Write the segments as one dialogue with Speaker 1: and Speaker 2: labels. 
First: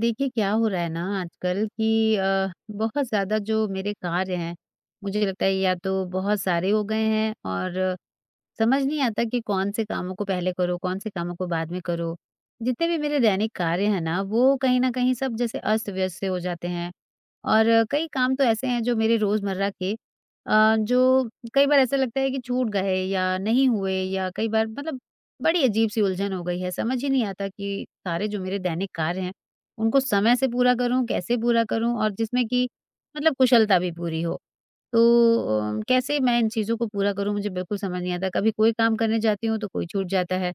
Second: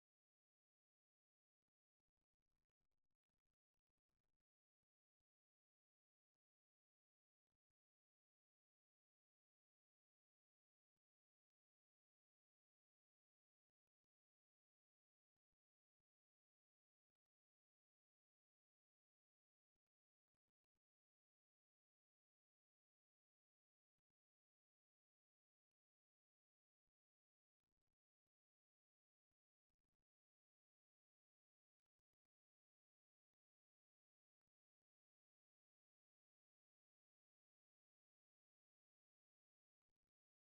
Speaker 1: देखिए क्या हो रहा है ना आजकल कि बहुत ज़्यादा जो मेरे कार्य हैं मुझे लगता है या तो बहुत सारे हो गए हैं और समझ नहीं आता कि कौन से कामों को पहले करो, कौन से कामों को बाद में करो। जितने भी मेरे दैनिक कार्य हैं ना, वो कहीं न कहीं सब जैसे अस्त-व्यस्त से हो जाते हैं। और कई काम तो ऐसे हैं जो मेरे रोज़मर्रा के जो कई बार ऐसा लगता है कि छूट गए या नहीं हुए या कई बार मतलब बड़ी अजीब-सी उलझन हो गई है। समझ ही नहीं आता कि सारे जो मेरे दैनिक कार्य हैं, उनको समय से पूरा करूँ, कैसे पूरा करूँ और जिसमें कि मतलब कुशलता भी पूरी हो। तो कैसे मैं इन चीज़ों को पूरा करूँ मुझे बिल्कुल समझ नहीं आता। कभी कोई काम करने जाती हूँ तो कोई छूट जाता है,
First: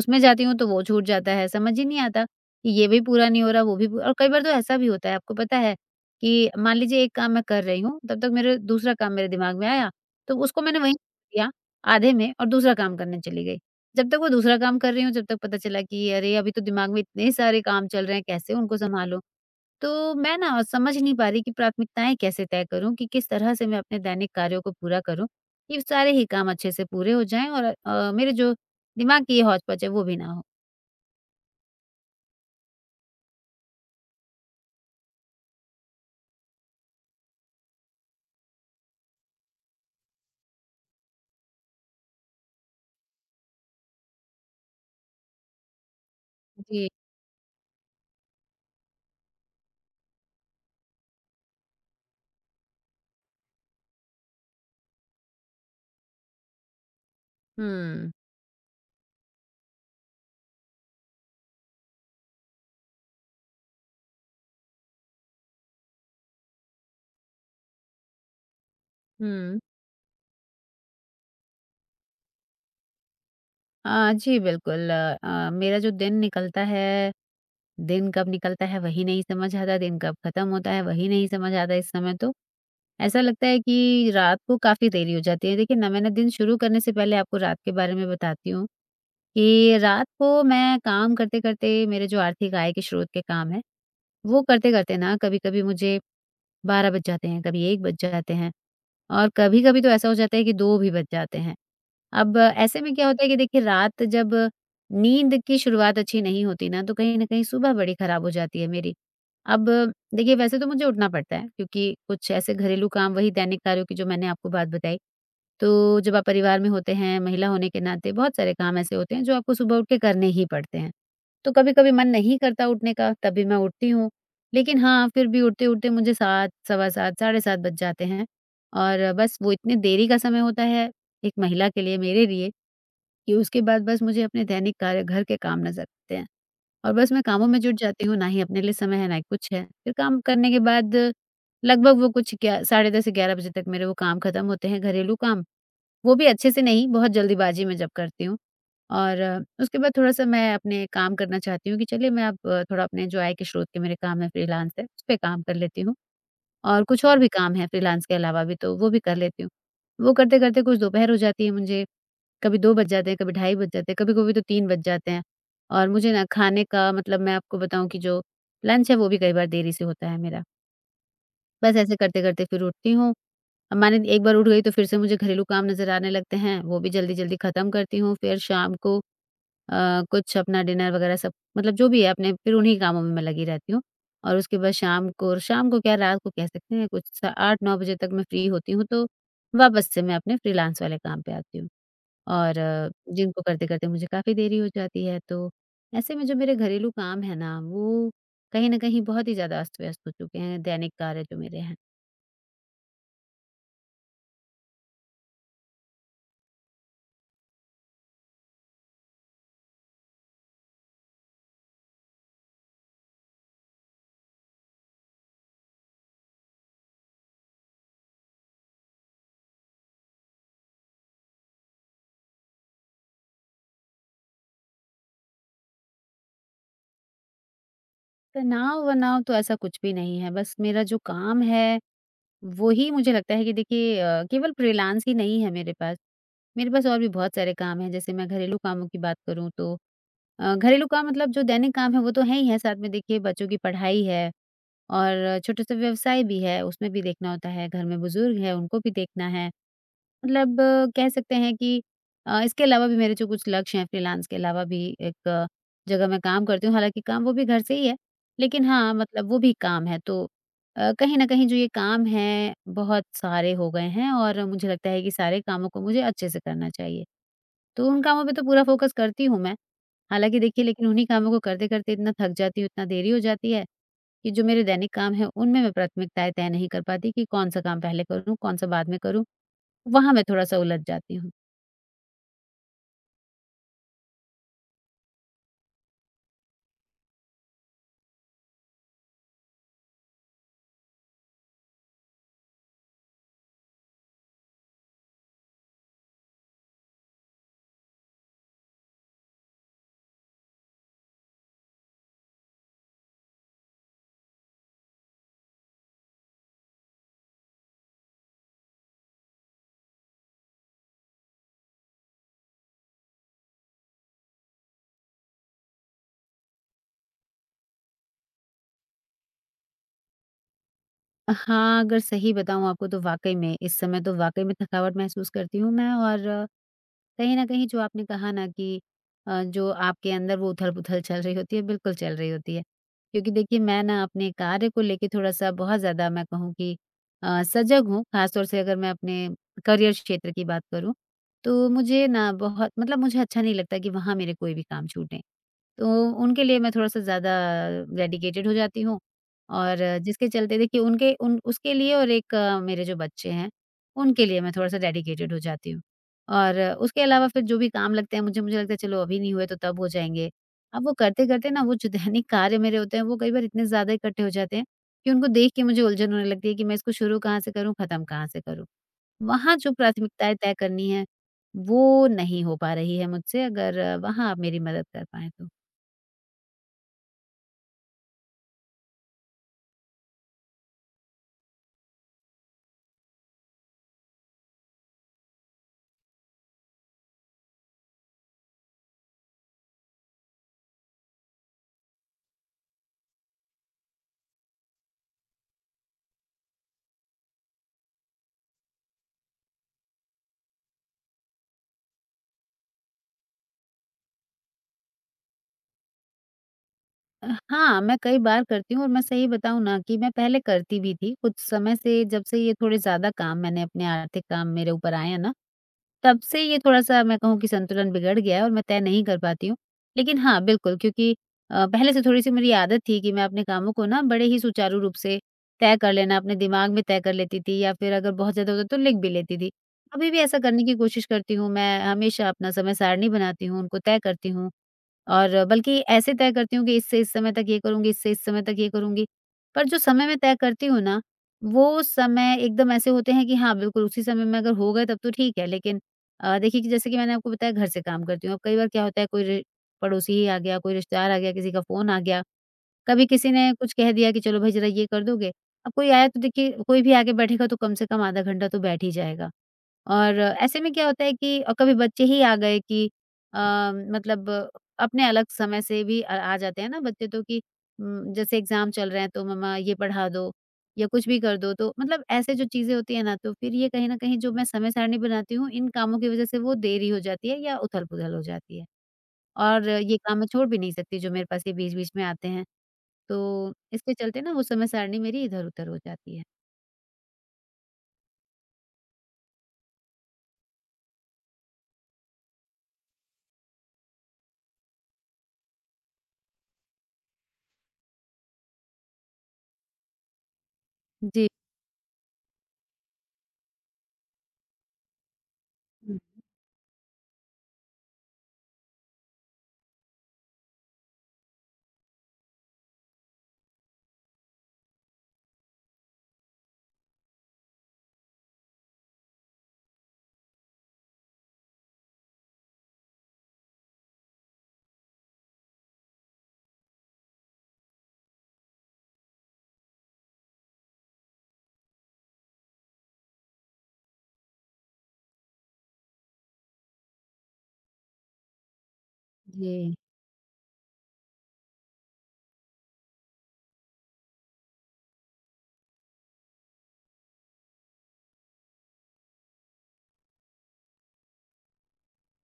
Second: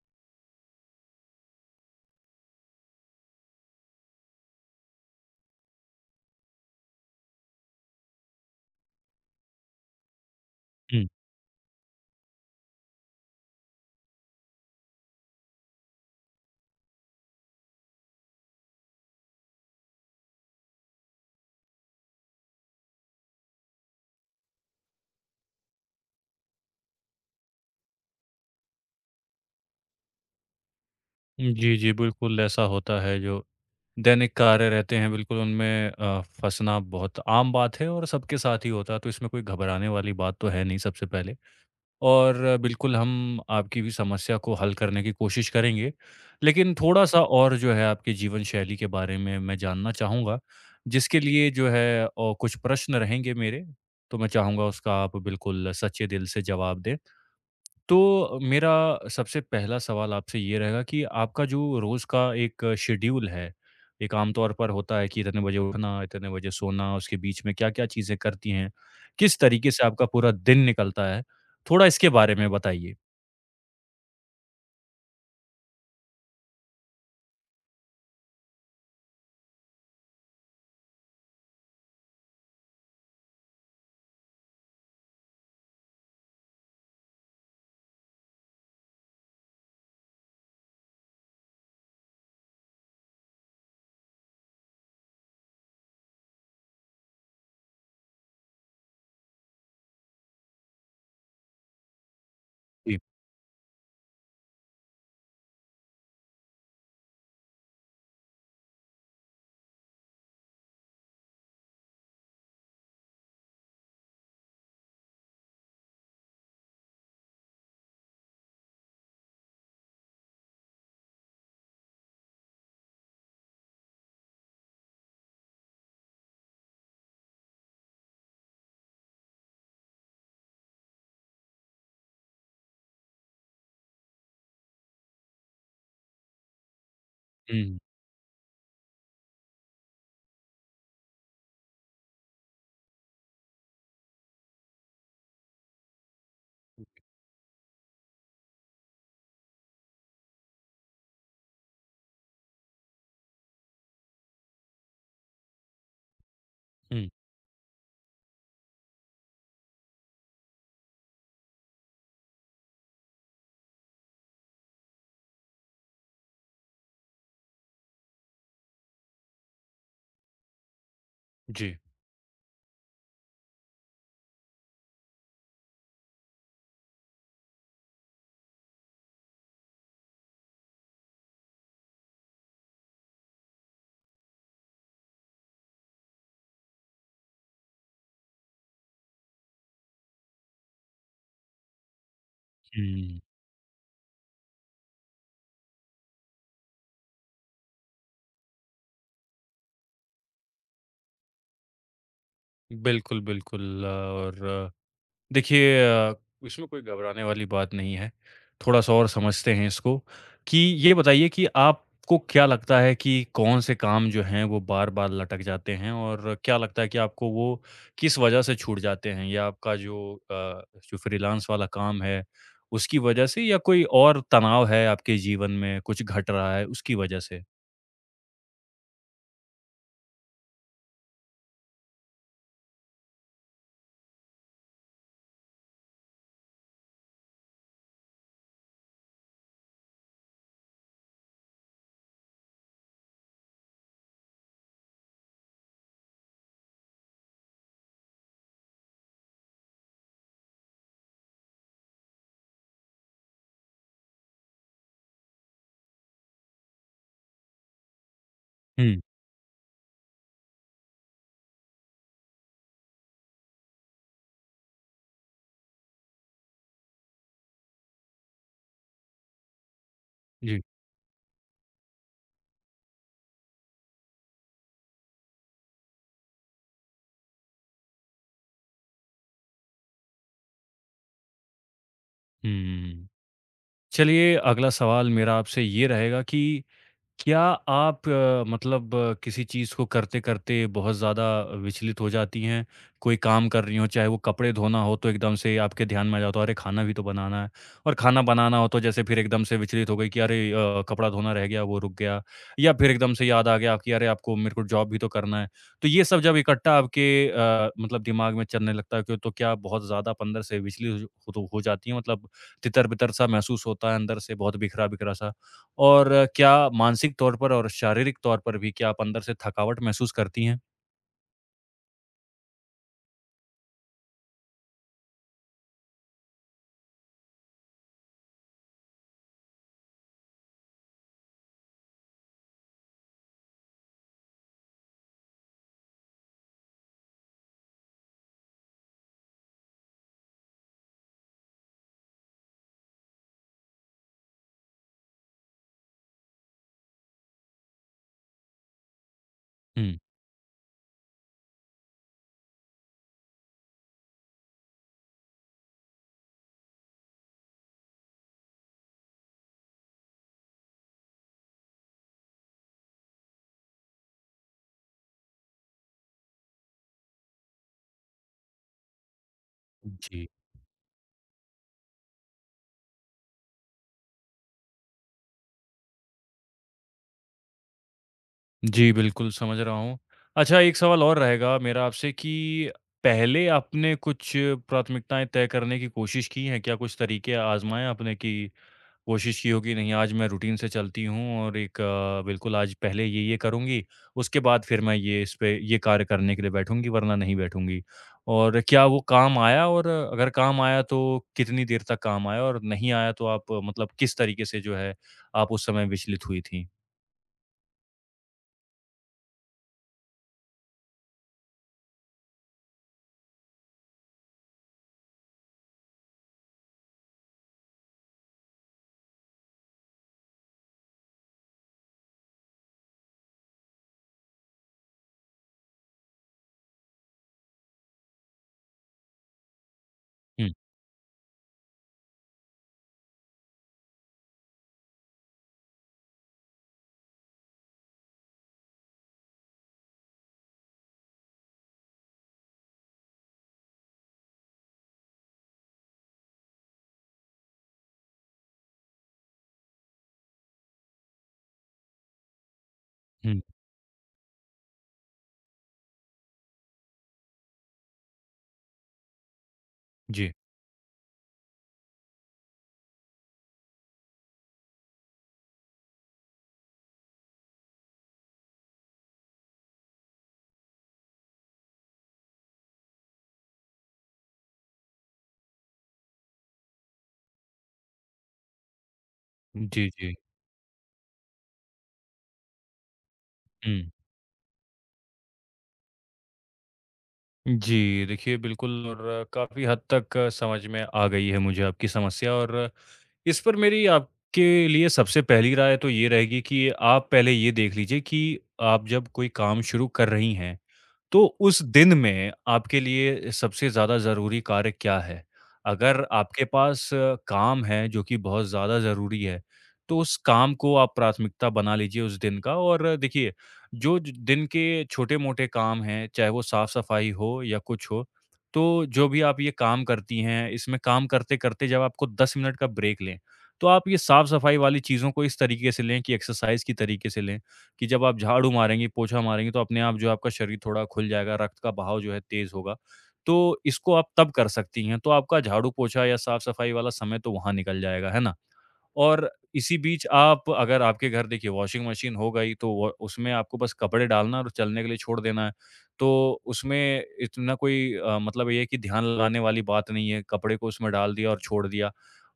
Speaker 1: उसमें जाती हूँ तो वो छूट जाता है, समझ ही नहीं आता कि ये भी पूरा नहीं हो रहा वो भी पू और कई बार तो ऐसा भी होता है आपको पता है कि मान लीजिए एक काम मैं कर रही हूँ, तब तक मेरे दूसरा काम मेरे दिमाग में आया, तो उसको मैंने वहीं
Speaker 2: हुँ।
Speaker 1: किया आधे में और दूसरा काम करने चली गई। जब तक वो दूसरा काम कर रही हूँ, जब तक पता चला कि अरे! अभी तो दिमाग में इतने सारे काम चल रहे हैं, कैसे उनको सँभालूँ? तो मैं ना समझ नहीं पा रही कि प्राथमिकताएँ कैसे तय करूँ कि किस तरह से मैं अपने दैनिक कार्यों को पूरा करूँ, कि सारे ही काम अच्छे से पूरे हो जाएँ और मेरे जो दिमाग की ये हौच-पच है वो भी ना हो।
Speaker 2: जी, जी, बिल्कुल ऐसा होता है। जो दैनिक कार्य रहते हैं बिल्कुल उनमें फँसना बहुत आम बात है और सबके साथ ही होता है, तो इसमें कोई घबराने वाली बात तो है नहीं सबसे पहले। और बिल्कुल हम आपकी भी समस्या को हल करने की कोशिश करेंगे। लेकिन
Speaker 1: जी।
Speaker 2: थोड़ा-सा और जो है आपके जीवन शैली के बारे में मैं जानना चाहूँगा, जिसके लिए जो है और कुछ प्रश्न रहेंगे मेरे, तो मैं चाहूँगा उसका आप बिल्कुल सच्चे दिल से जवाब दें।
Speaker 1: हुँ,
Speaker 2: तो मेरा सबसे पहला सवाल आपसे ये रहेगा कि आपका जो रोज़ का एक शेड्यूल है, एक आम तौर पर होता है कि इतने बजे उठना, इतने बजे सोना, उसके बीच में क्या-क्या चीज़ें करती हैं? किस
Speaker 1: हुँ।
Speaker 2: तरीके से आपका पूरा दिन निकलता है? थोड़ा इसके बारे में बताइए।
Speaker 1: जी बिल्कुल मेरा जो दिन निकलता है, दिन कब निकलता है वही नहीं समझ आता, दिन कब खत्म होता है वही नहीं समझ आता इस समय तो। ऐसा लगता है कि रात को काफ़ी देरी हो जाती है। देखिए ना मैंने दिन शुरू करने से पहले आपको रात के बारे में बताती हूँ कि रात को मैं काम करते-करते मेरे जो आर्थिक आय के स्रोत के काम हैं, वो करते-करते ना कभी-कभी मुझे 12 बज जाते हैं, कभी 1 बज जाते हैं और कभी-कभी तो ऐसा हो जाता है कि 2 भी बज जाते हैं। अब ऐसे में
Speaker 2: जी।
Speaker 1: क्या होता है कि देखिए रात जब नींद की शुरुआत अच्छी नहीं होती ना, तो कहीं न कहीं सुबह बड़ी खराब हो जाती है मेरी। अब देखिए वैसे तो मुझे उठना पड़ता है क्योंकि कुछ ऐसे घरेलू काम वही दैनिक कार्यों की जो मैंने आपको बात बताई, तो जब आप परिवार में होते हैं, महिला होने के नाते बहुत सारे काम ऐसे होते हैं जो आपको सुबह उठ के करने ही पड़ते हैं। तो कभी-कभी मन नहीं करता उठने का, तब भी मैं उठती हूँ। लेकिन हाँ, फिर भी उठते-उठते मुझे 7, सवा 7, साढ़े 7 बज जाते हैं और बस वो इतने देरी का समय होता है, एक महिला के लिए, मेरे लिए, कि उसके बाद बस मुझे अपने दैनिक कार्य, घर के काम नज़र आते हैं और बस मैं कामों में जुट
Speaker 2: जी।
Speaker 1: जाती हूँ, ना ही अपने लिए समय है, ना ही कुछ है। फिर काम करने के बाद लगभग वो कुछ ग्या साढ़े 10, 11 बजे तक मेरे वो काम खत्म होते हैं, घरेलू काम। वो भी अच्छे से नहीं, बहुत जल्दबाज़ी में जब करती हूँ। और उसके बाद थोड़ा-सा मैं अपने काम करना चाहती हूँ कि चलिए मैं अब थोड़ा अपने जो आय के स्रोत के मेरे काम हैं फ्रीलांस है, उस पे काम कर लेती हूँ और
Speaker 2: हुँ,
Speaker 1: कुछ
Speaker 2: हुँ।
Speaker 1: और भी काम है फ्रीलांस के अलावा भी तो वो भी कर लेती हूँ। वो करते-करते कुछ दोपहर हो जाती है मुझे, कभी 2 बज जाते हैं, कभी ढाई बज जाते हैं, कभी-कभी तो 3 बज जाते हैं और मुझे ना खाने का मतलब मैं आपको बताऊँ कि जो लंच है वो भी कई बार देरी से होता है मेरा।
Speaker 2: जी।
Speaker 1: बस ऐसे करते-करते फिर उठती हूँ अब मैंने एक बार उठ गई तो फिर से मुझे घरेलू काम नज़र आने लगते हैं, वो भी जल्दी-जल्दी ख़त्म करती हूँ, फिर शाम को कुछ अपना डिनर वग़ैरह सब मतलब जो भी है अपने फिर उन्हीं कामों में मैं लगी रहती हूँ। और उसके बाद शाम को क्या रात को कह सकते हैं कुछ स 8-9 बजे तक मैं फ्री होती हूँ, तो वापस से मैं अपने फ्रीलांस वाले काम पे आती हूँ और
Speaker 2: हुँ।
Speaker 1: जिनको करते-करते मुझे काफ़ी देरी हो जाती है। तो ऐसे में जो मेरे घरेलू काम है ना, वो कहीं न कहीं बहुत ही ज़्यादा अस्त-व्यस्त हो चुके हैं, दैनिक कार्य जो मेरे हैं।
Speaker 2: बिल्कुल, बिल्कुल। और देखिए, इसमें कोई घबराने वाली बात नहीं है। थोड़ा-सा और समझते हैं इसको, कि ये बताइए कि आपको क्या लगता है कि कौन से काम जो हैं वो बार-बार लटक जाते हैं, और क्या लगता है कि आपको वो किस वजह से छूट जाते हैं? या आपका जो फ्रीलांस वाला काम है उसकी वजह से, या कोई और तनाव है आपके जीवन में, कुछ घट रहा है उसकी वजह से?
Speaker 1: तनाव-वनाव तो ऐसा कुछ भी नहीं है, बस मेरा जो काम है, वो ही मुझे लगता है कि देखिए केवल फ्रीलांस ही नहीं है मेरे पास। मेरे पास और भी बहुत सारे काम हैं, जैसे मैं घरेलू कामों की बात करूँ तो घरेलू काम मतलब जो दैनिक काम है, वो तो है ही है, साथ में देखिए बच्चों की पढ़ाई है और छोटे-से व्यवसाय भी है, उसमें भी देखना होता है, घर में बुज़ुर्ग हैं, उनको भी देखना है। मतलब कह सकते हैं कि इसके अलावा भी मेरे जो कुछ लक्ष्य हैं फ्रीलांस के अलावा भी एक जगह मैं काम करती हूँ, हालाँकि काम वो भी घर से ही है, लेकिन हाँ,
Speaker 2: हुँ,
Speaker 1: मतलब वो भी काम है तो कहीं न कहीं जो ये काम हैं बहुत सारे हो गए हैं और मुझे लगता है कि सारे कामों को मुझे अच्छे से करना चाहिए। तो उन कामों पे तो पूरा फ़ोकस करती हूँ मैं, हालाँकि
Speaker 2: जी।
Speaker 1: देखिए लेकिन उन्हीं कामों को करते-करते इतना थक जाती हूँ, इतना देरी हो जाती है कि जो मेरे दैनिक काम हैं उनमें मैं प्राथमिकताएँ तय नहीं कर पाती कि कौन-सा काम पहले करूँ, कौन-सा बाद में करूँ। वहाँ मैं थोड़ा-सा उलझ जाती हूँ।
Speaker 2: हुँ। चलिए अगला सवाल मेरा आपसे ये रहेगा कि क्या आप मतलब किसी चीज़ को करते-करते बहुत ज़्यादा विचलित हो जाती हैं? कोई काम कर रही हों, चाहे वो कपड़े धोना हो, तो एकदम से आपके ध्यान में आ जाता हो, अरे खाना भी तो बनाना है। और खाना बनाना हो तो जैसे फिर एकदम से विचलित हो गई कि अरे, कपड़ा धोना रह गया, वो रुक गया। या फिर एकदम से याद आ गया कि अरे आपको, मेरे को जॉब भी तो करना है। तो ये सब जब इकट्ठा आपके मतलब दिमाग में चलने लगता है, क्यों तो क्या आप बहुत ज़्यादा आप अंदर से विचलित हो जाती हैं? मतलब तितर-बितर सा महसूस होता है अंदर से, बहुत बिखरा-बिखरा सा? और क्या मानसिक तौर पर और शारीरिक तौर पर भी क्या आप अंदर से थकावट महसूस करती हैं?
Speaker 1: हाँ, अगर सही बताऊँ आपको तो वाक़ई में इस समय तो वाक़ई में थकावट महसूस करती हूँ मैं और कहीं न कहीं जो आपने कहा ना कि जो आपके अंदर वो उथल-पुथल चल रही होती है, बिल्कुल चल रही होती है। क्योंकि देखिए मैं ना अपने कार्य को लेके थोड़ा-सा बहुत ज़्यादा मैं कहूँ कि सजग हूँ, ख़ास तौर से अगर मैं अपने करियर क्षेत्र की बात करूँ, तो मुझे ना बहुत मतलब मुझे अच्छा नहीं लगता कि वहाँ मेरे कोई भी काम छूटें। तो उनके लिए मैं थोड़ा-सा ज़्यादा डेडिकेटेड हो जाती हूँ और
Speaker 2: हुँ,
Speaker 1: जिसके चलते देखिए उनके उन उसके लिए और एक मेरे जो बच्चे हैं, उनके लिए मैं थोड़ा-सा डेडिकेटेड हो जाती हूँ। और उसके अलावा फिर जो भी काम लगते हैं मुझे मुझे लगता है चलो अभी नहीं हुए तो तब हो जाएँगे। अब वो करते-करते ना वो जो दैनिक कार्य मेरे होते हैं वो कई बार इतने ज़्यादा इकट्ठे हो जाते हैं कि उनको देख के मुझे उलझन होने लगती है कि मैं इसको शुरू कहाँ से करूँ, ख़त्म कहाँ से करूँ? वहाँ जो
Speaker 2: जी।
Speaker 1: प्राथमिकताएँ तय करनी है, वो नहीं हो पा रही है मुझसे अगर वहाँ आप मेरी मदद कर पाएँ तो।
Speaker 2: जी, बिल्कुल समझ रहा हूँ। अच्छा एक सवाल और रहेगा मेरा आपसे, कि पहले आपने कुछ प्राथमिकताएँ तय करने की कोशिश की हैं? क्या कुछ तरीके आज़माए आपने, कि कोशिश की होगी, नहीं आज मैं रूटीन से चलती हूँ और एक, बिल्कुल आज पहले ये करूँगी, उसके बाद फिर मैं ये इस पे ये कार्य करने के लिए बैठूँगी वरना नहीं बैठूँगी। और क्या वो काम आया, और अगर काम आया तो कितनी देर तक काम आया, और नहीं आया तो आप मतलब किस तरीके से जो है आप उस समय विचलित हुई थीं?
Speaker 1: हाँ, मैं कई बार करती हूँ और मैं सही बताऊँ ना कि मैं पहले करती भी थी। कुछ समय से जब से ये थोड़े ज़्यादा काम मैंने अपने आर्थिक काम मेरे ऊपर आए हैं ना, तब से ये थोड़ा-सा मैं कहूँ कि संतुलन बिगड़ गया है और मैं तय नहीं कर पाती हूँ। लेकिन हाँ, बिल्कुल क्योंकि पहले से थोड़ी-सी मेरी आदत थी कि मैं अपने कामों को ना बड़े ही सुचारू रूप से तय कर लेना, अपने दिमाग में तय कर लेती थी या फिर अगर बहुत ज़्यादा होता तो लिख भी लेती थी। अभी भी ऐसा
Speaker 2: हुँ,
Speaker 1: करने की कोशिश करती हूँ मैं, हमेशा अपना समय सारणी बनाती हूँ, उनको तय करती हूँ। और बल्कि ऐसे तय करती हूँ कि इससे इस समय तक ये करूँगी, इससे इस समय तक ये करूँगी। पर जो समय मैं तय करती हूँ ना, वो समय एकदम ऐसे होते हैं कि हाँ, बिल्कुल उसी समय में अगर हो गए तब तो ठीक है। लेकिन देखिए कि जैसे कि मैंने आपको बताया घर से काम करती हूँ। अब कई बार क्या होता है कोई रि पड़ोसी ही आ गया, कोई रिश्तेदार आ गया, किसी का फ़ोन आ गया, कभी किसी
Speaker 2: हुँ।
Speaker 1: ने कुछ कह दिया कि चलो भाई ज़रा ये कर दोगे। अब कोई आया तो देखिए कोई भी आके बैठेगा तो कम से कम आधा घंटा तो बैठ ही जाएगा। और
Speaker 2: जी।
Speaker 1: ऐसे में क्या होता है कि कभी बच्चे ही आ गए कि अ, मतलब अपने अलग समय से भी आ आ जाते हैं ना बच्चे तो कि जैसे एग्ज़ाम चल रहे हैं तो मम्मा ये पढ़ा दो या कुछ भी कर दो। तो मतलब ऐसे जो चीज़ें होती हैं ना तो फिर ये कहीं न कहीं जो मैं समय सारणी बनाती हूँ इन कामों की वज़ह से वो देरी हो जाती है या उथल-पुथल हो जाती है। और
Speaker 2: जी,
Speaker 1: ये
Speaker 2: जी।
Speaker 1: काम मैं छोड़ भी नहीं सकती जो मेरे पास ये बीच-बीच में आते हैं। तो
Speaker 2: हुँ।
Speaker 1: इसके चलते ना वो समय सारणी मेरी इधर-उधर हो जाती है।
Speaker 2: जी, देखिए बिल्कुल। और काफ़ी हद तक समझ में आ गई है मुझे आपकी समस्या। और इस पर मेरी आपके लिए सबसे पहली राय तो ये रहेगी कि आप पहले ये देख लीजिए कि आप जब कोई काम शुरू कर रही हैं, तो
Speaker 1: जी।
Speaker 2: उस दिन में आपके लिए सबसे ज़्यादा ज़रूरी कार्य क्या है?
Speaker 1: हुँ।
Speaker 2: अगर आपके पास काम है जो कि बहुत ज़्यादा ज़रूरी है, तो उस काम को आप प्राथमिकता बना लीजिए उस दिन का। और देखिए, जो ज दिन के छोटे-मोटे काम हैं, चाहे वो साफ-सफाई हो या कुछ हो, तो जो भी आप ये काम करती हैं, इसमें काम करते-करते जब आपको 10 मिनट का ब्रेक लें, तो आप ये साफ-सफाई वाली चीज़ों को इस तरीके से लें कि एक्सरसाइज़ की तरीके से लें। कि जब आप झाड़ू मारेंगी, पोछा मारेंगी, तो अपने आप जो है आपका शरीर थोड़ा खुल जाएगा, रक्त का बहाव जो है तेज़ होगा। तो इसको आप तब कर सकती हैं, तो आपका झाड़ू, पोछा या साफ-सफाई वाला समय तो वहाँ निकल जाएगा, है ना? और
Speaker 1: जी।
Speaker 2: इसी बीच आप, अगर आपके घर देखिए वॉशिंग मशीन हो गई, तो वो उसमें आपको बस कपड़े डालना और चलने के लिए छोड़ देना है। तो उसमें इतना कोई मतलब ये है कि ध्यान लगाने वाली बात नहीं है, कपड़े को उसमें डाल दिया और छोड़ दिया।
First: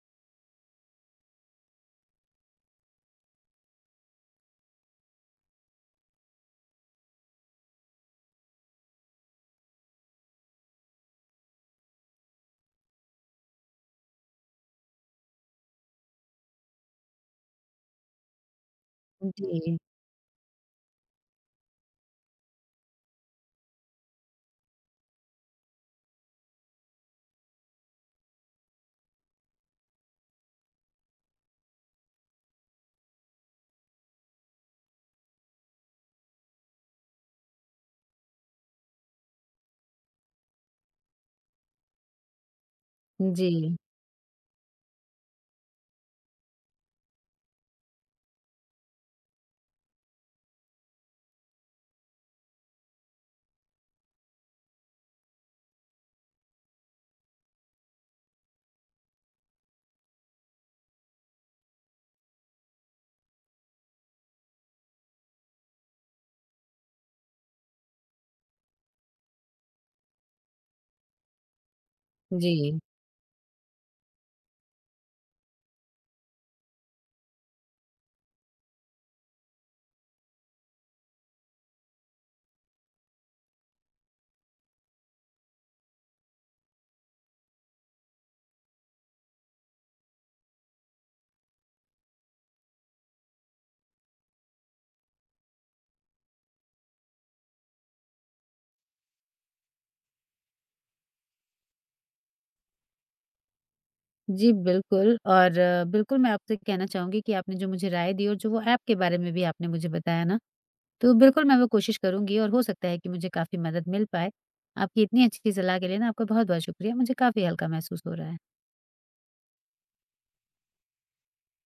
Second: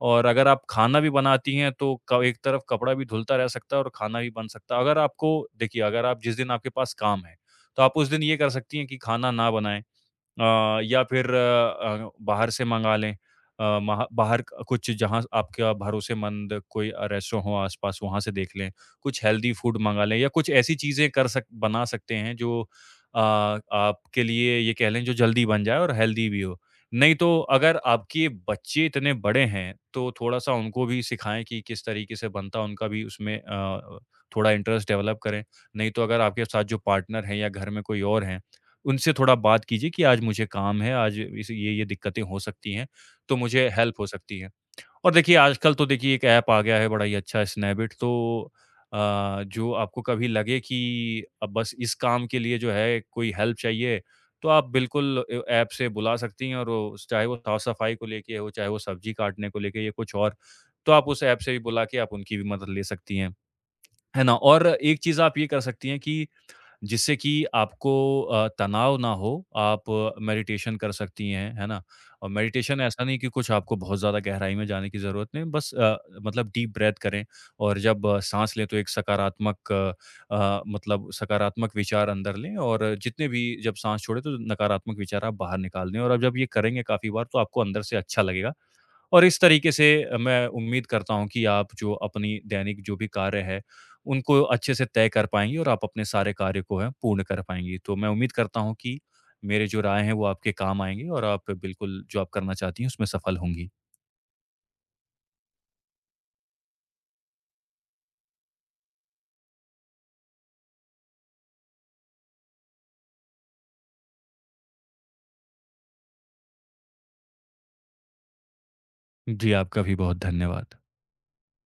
Speaker 2: और अगर आप खाना भी बनाती हैं, तो क एक तरफ कपड़ा भी धुलता रह सकता है और खाना भी बन सकता है। अगर आपको देखिए, अगर आप जिस दिन आपके पास काम है, तो आप उस दिन ये कर सकती हैं कि खाना ना बनाएँ। या फिर बाहर से मंगा लें। महा बाहर कुछ जहाँ आपका भरोसेमंद कोई रेस्टोरेंट हो आस-पास, वहाँ से देख लें। कुछ हेल्दी
Speaker 1: जी।
Speaker 2: फूड मंगा लें, या कुछ ऐसी चीज़ें कर सक बना सकते हैं जो अ, आपके लिए, ये कह लें, जो जल्दी बन जाए और हेल्दी भी हो। नहीं तो अगर आपके बच्चे इतने बड़े हैं तो थोड़ा-सा उनको भी सिखाएँ कि किस तरीके से बनता है, उनका भी उसमें थोड़ा इंटरेस्ट डेवलप करें। नहीं तो अगर आपके साथ जो पार्टनर है या घर में कोई और है, उनसे थोड़ा बात कीजिए कि आज मुझे काम है, आज इस ये-ये दिक्कतें हो सकती हैं, तो मुझे
Speaker 1: जी।
Speaker 2: हेल्प हो सकती है। और देखिए आजकल तो देखिए, एक ऐप आ गया है बड़ा ही अच्छा, स्नैपडील, तो जो आपको कभी लगे कि अब बस इस काम के लिए जो है कोई हेल्प चाहिए, तो आप बिल्कुल ए ऐप से बुला सकती हैं, और वो चाहे वो साफ-सफाई को लेके हो, चाहे वो सब्जी काटने को लेके या कुछ और, तो आप उस ऐप से भी बुला के आप उनकी भी मदद ले सकती हैं। है ना? और एक चीज़ आप ये कर सकती हैं कि जिससे कि आपको तनाव ना हो, आप मेडिटेशन कर सकती हैं, है ना? और
Speaker 1: जी।
Speaker 2: मेडिटेशन ऐसा नहीं कि कुछ, आपको बहुत ज़्यादा गहराई में जाने की ज़रूरत नहीं, बस मतलब डीप ब्रेथ करें, और जब साँस लें तो एक सकारात्मक मतलब सकारात्मक विचार अंदर लें, और जितने भी जब साँस छोड़ें तो नकारात्मक विचार आप बाहर निकाल दें, और आप जब ये करेंगे काफ़ी बार तो आपको अंदर से अच्छा लगेगा। और इस तरीके से मैं उम्मीद करता हूँ कि आप जो अपनी दैनिक जो भी कार्य है, उनको अच्छे से तय कर पाएँगी और आप अपने सारे कार्य को है पूर्ण कर पाएँगी। तो मैं उम्मीद करता हूँ कि मेरे जो राय हैं वो आपके काम आएँगे, और आप बिल्कुल जो आप करना चाहती हैं उसमें सफल होंगी।
Speaker 1: जी, बिल्कुल और बिल्कुल मैं आपसे कहना चाहूँगी कि आपने जो मुझे राय दी और जो वो ऐप के बारे में भी आपने मुझे बताया ना, तो बिल्कुल मैं वो कोशिश करूँगी और हो सकता है कि मुझे काफ़ी मदद मिल पाए। आपकी इतनी अच्छी सलाह के लिए ना आपका बहुत-बहुत शुक्रिया, मुझे काफ़ी हल्का महसूस हो रहा है।
Speaker 2: जी, आपका भी बहुत धन्यवाद।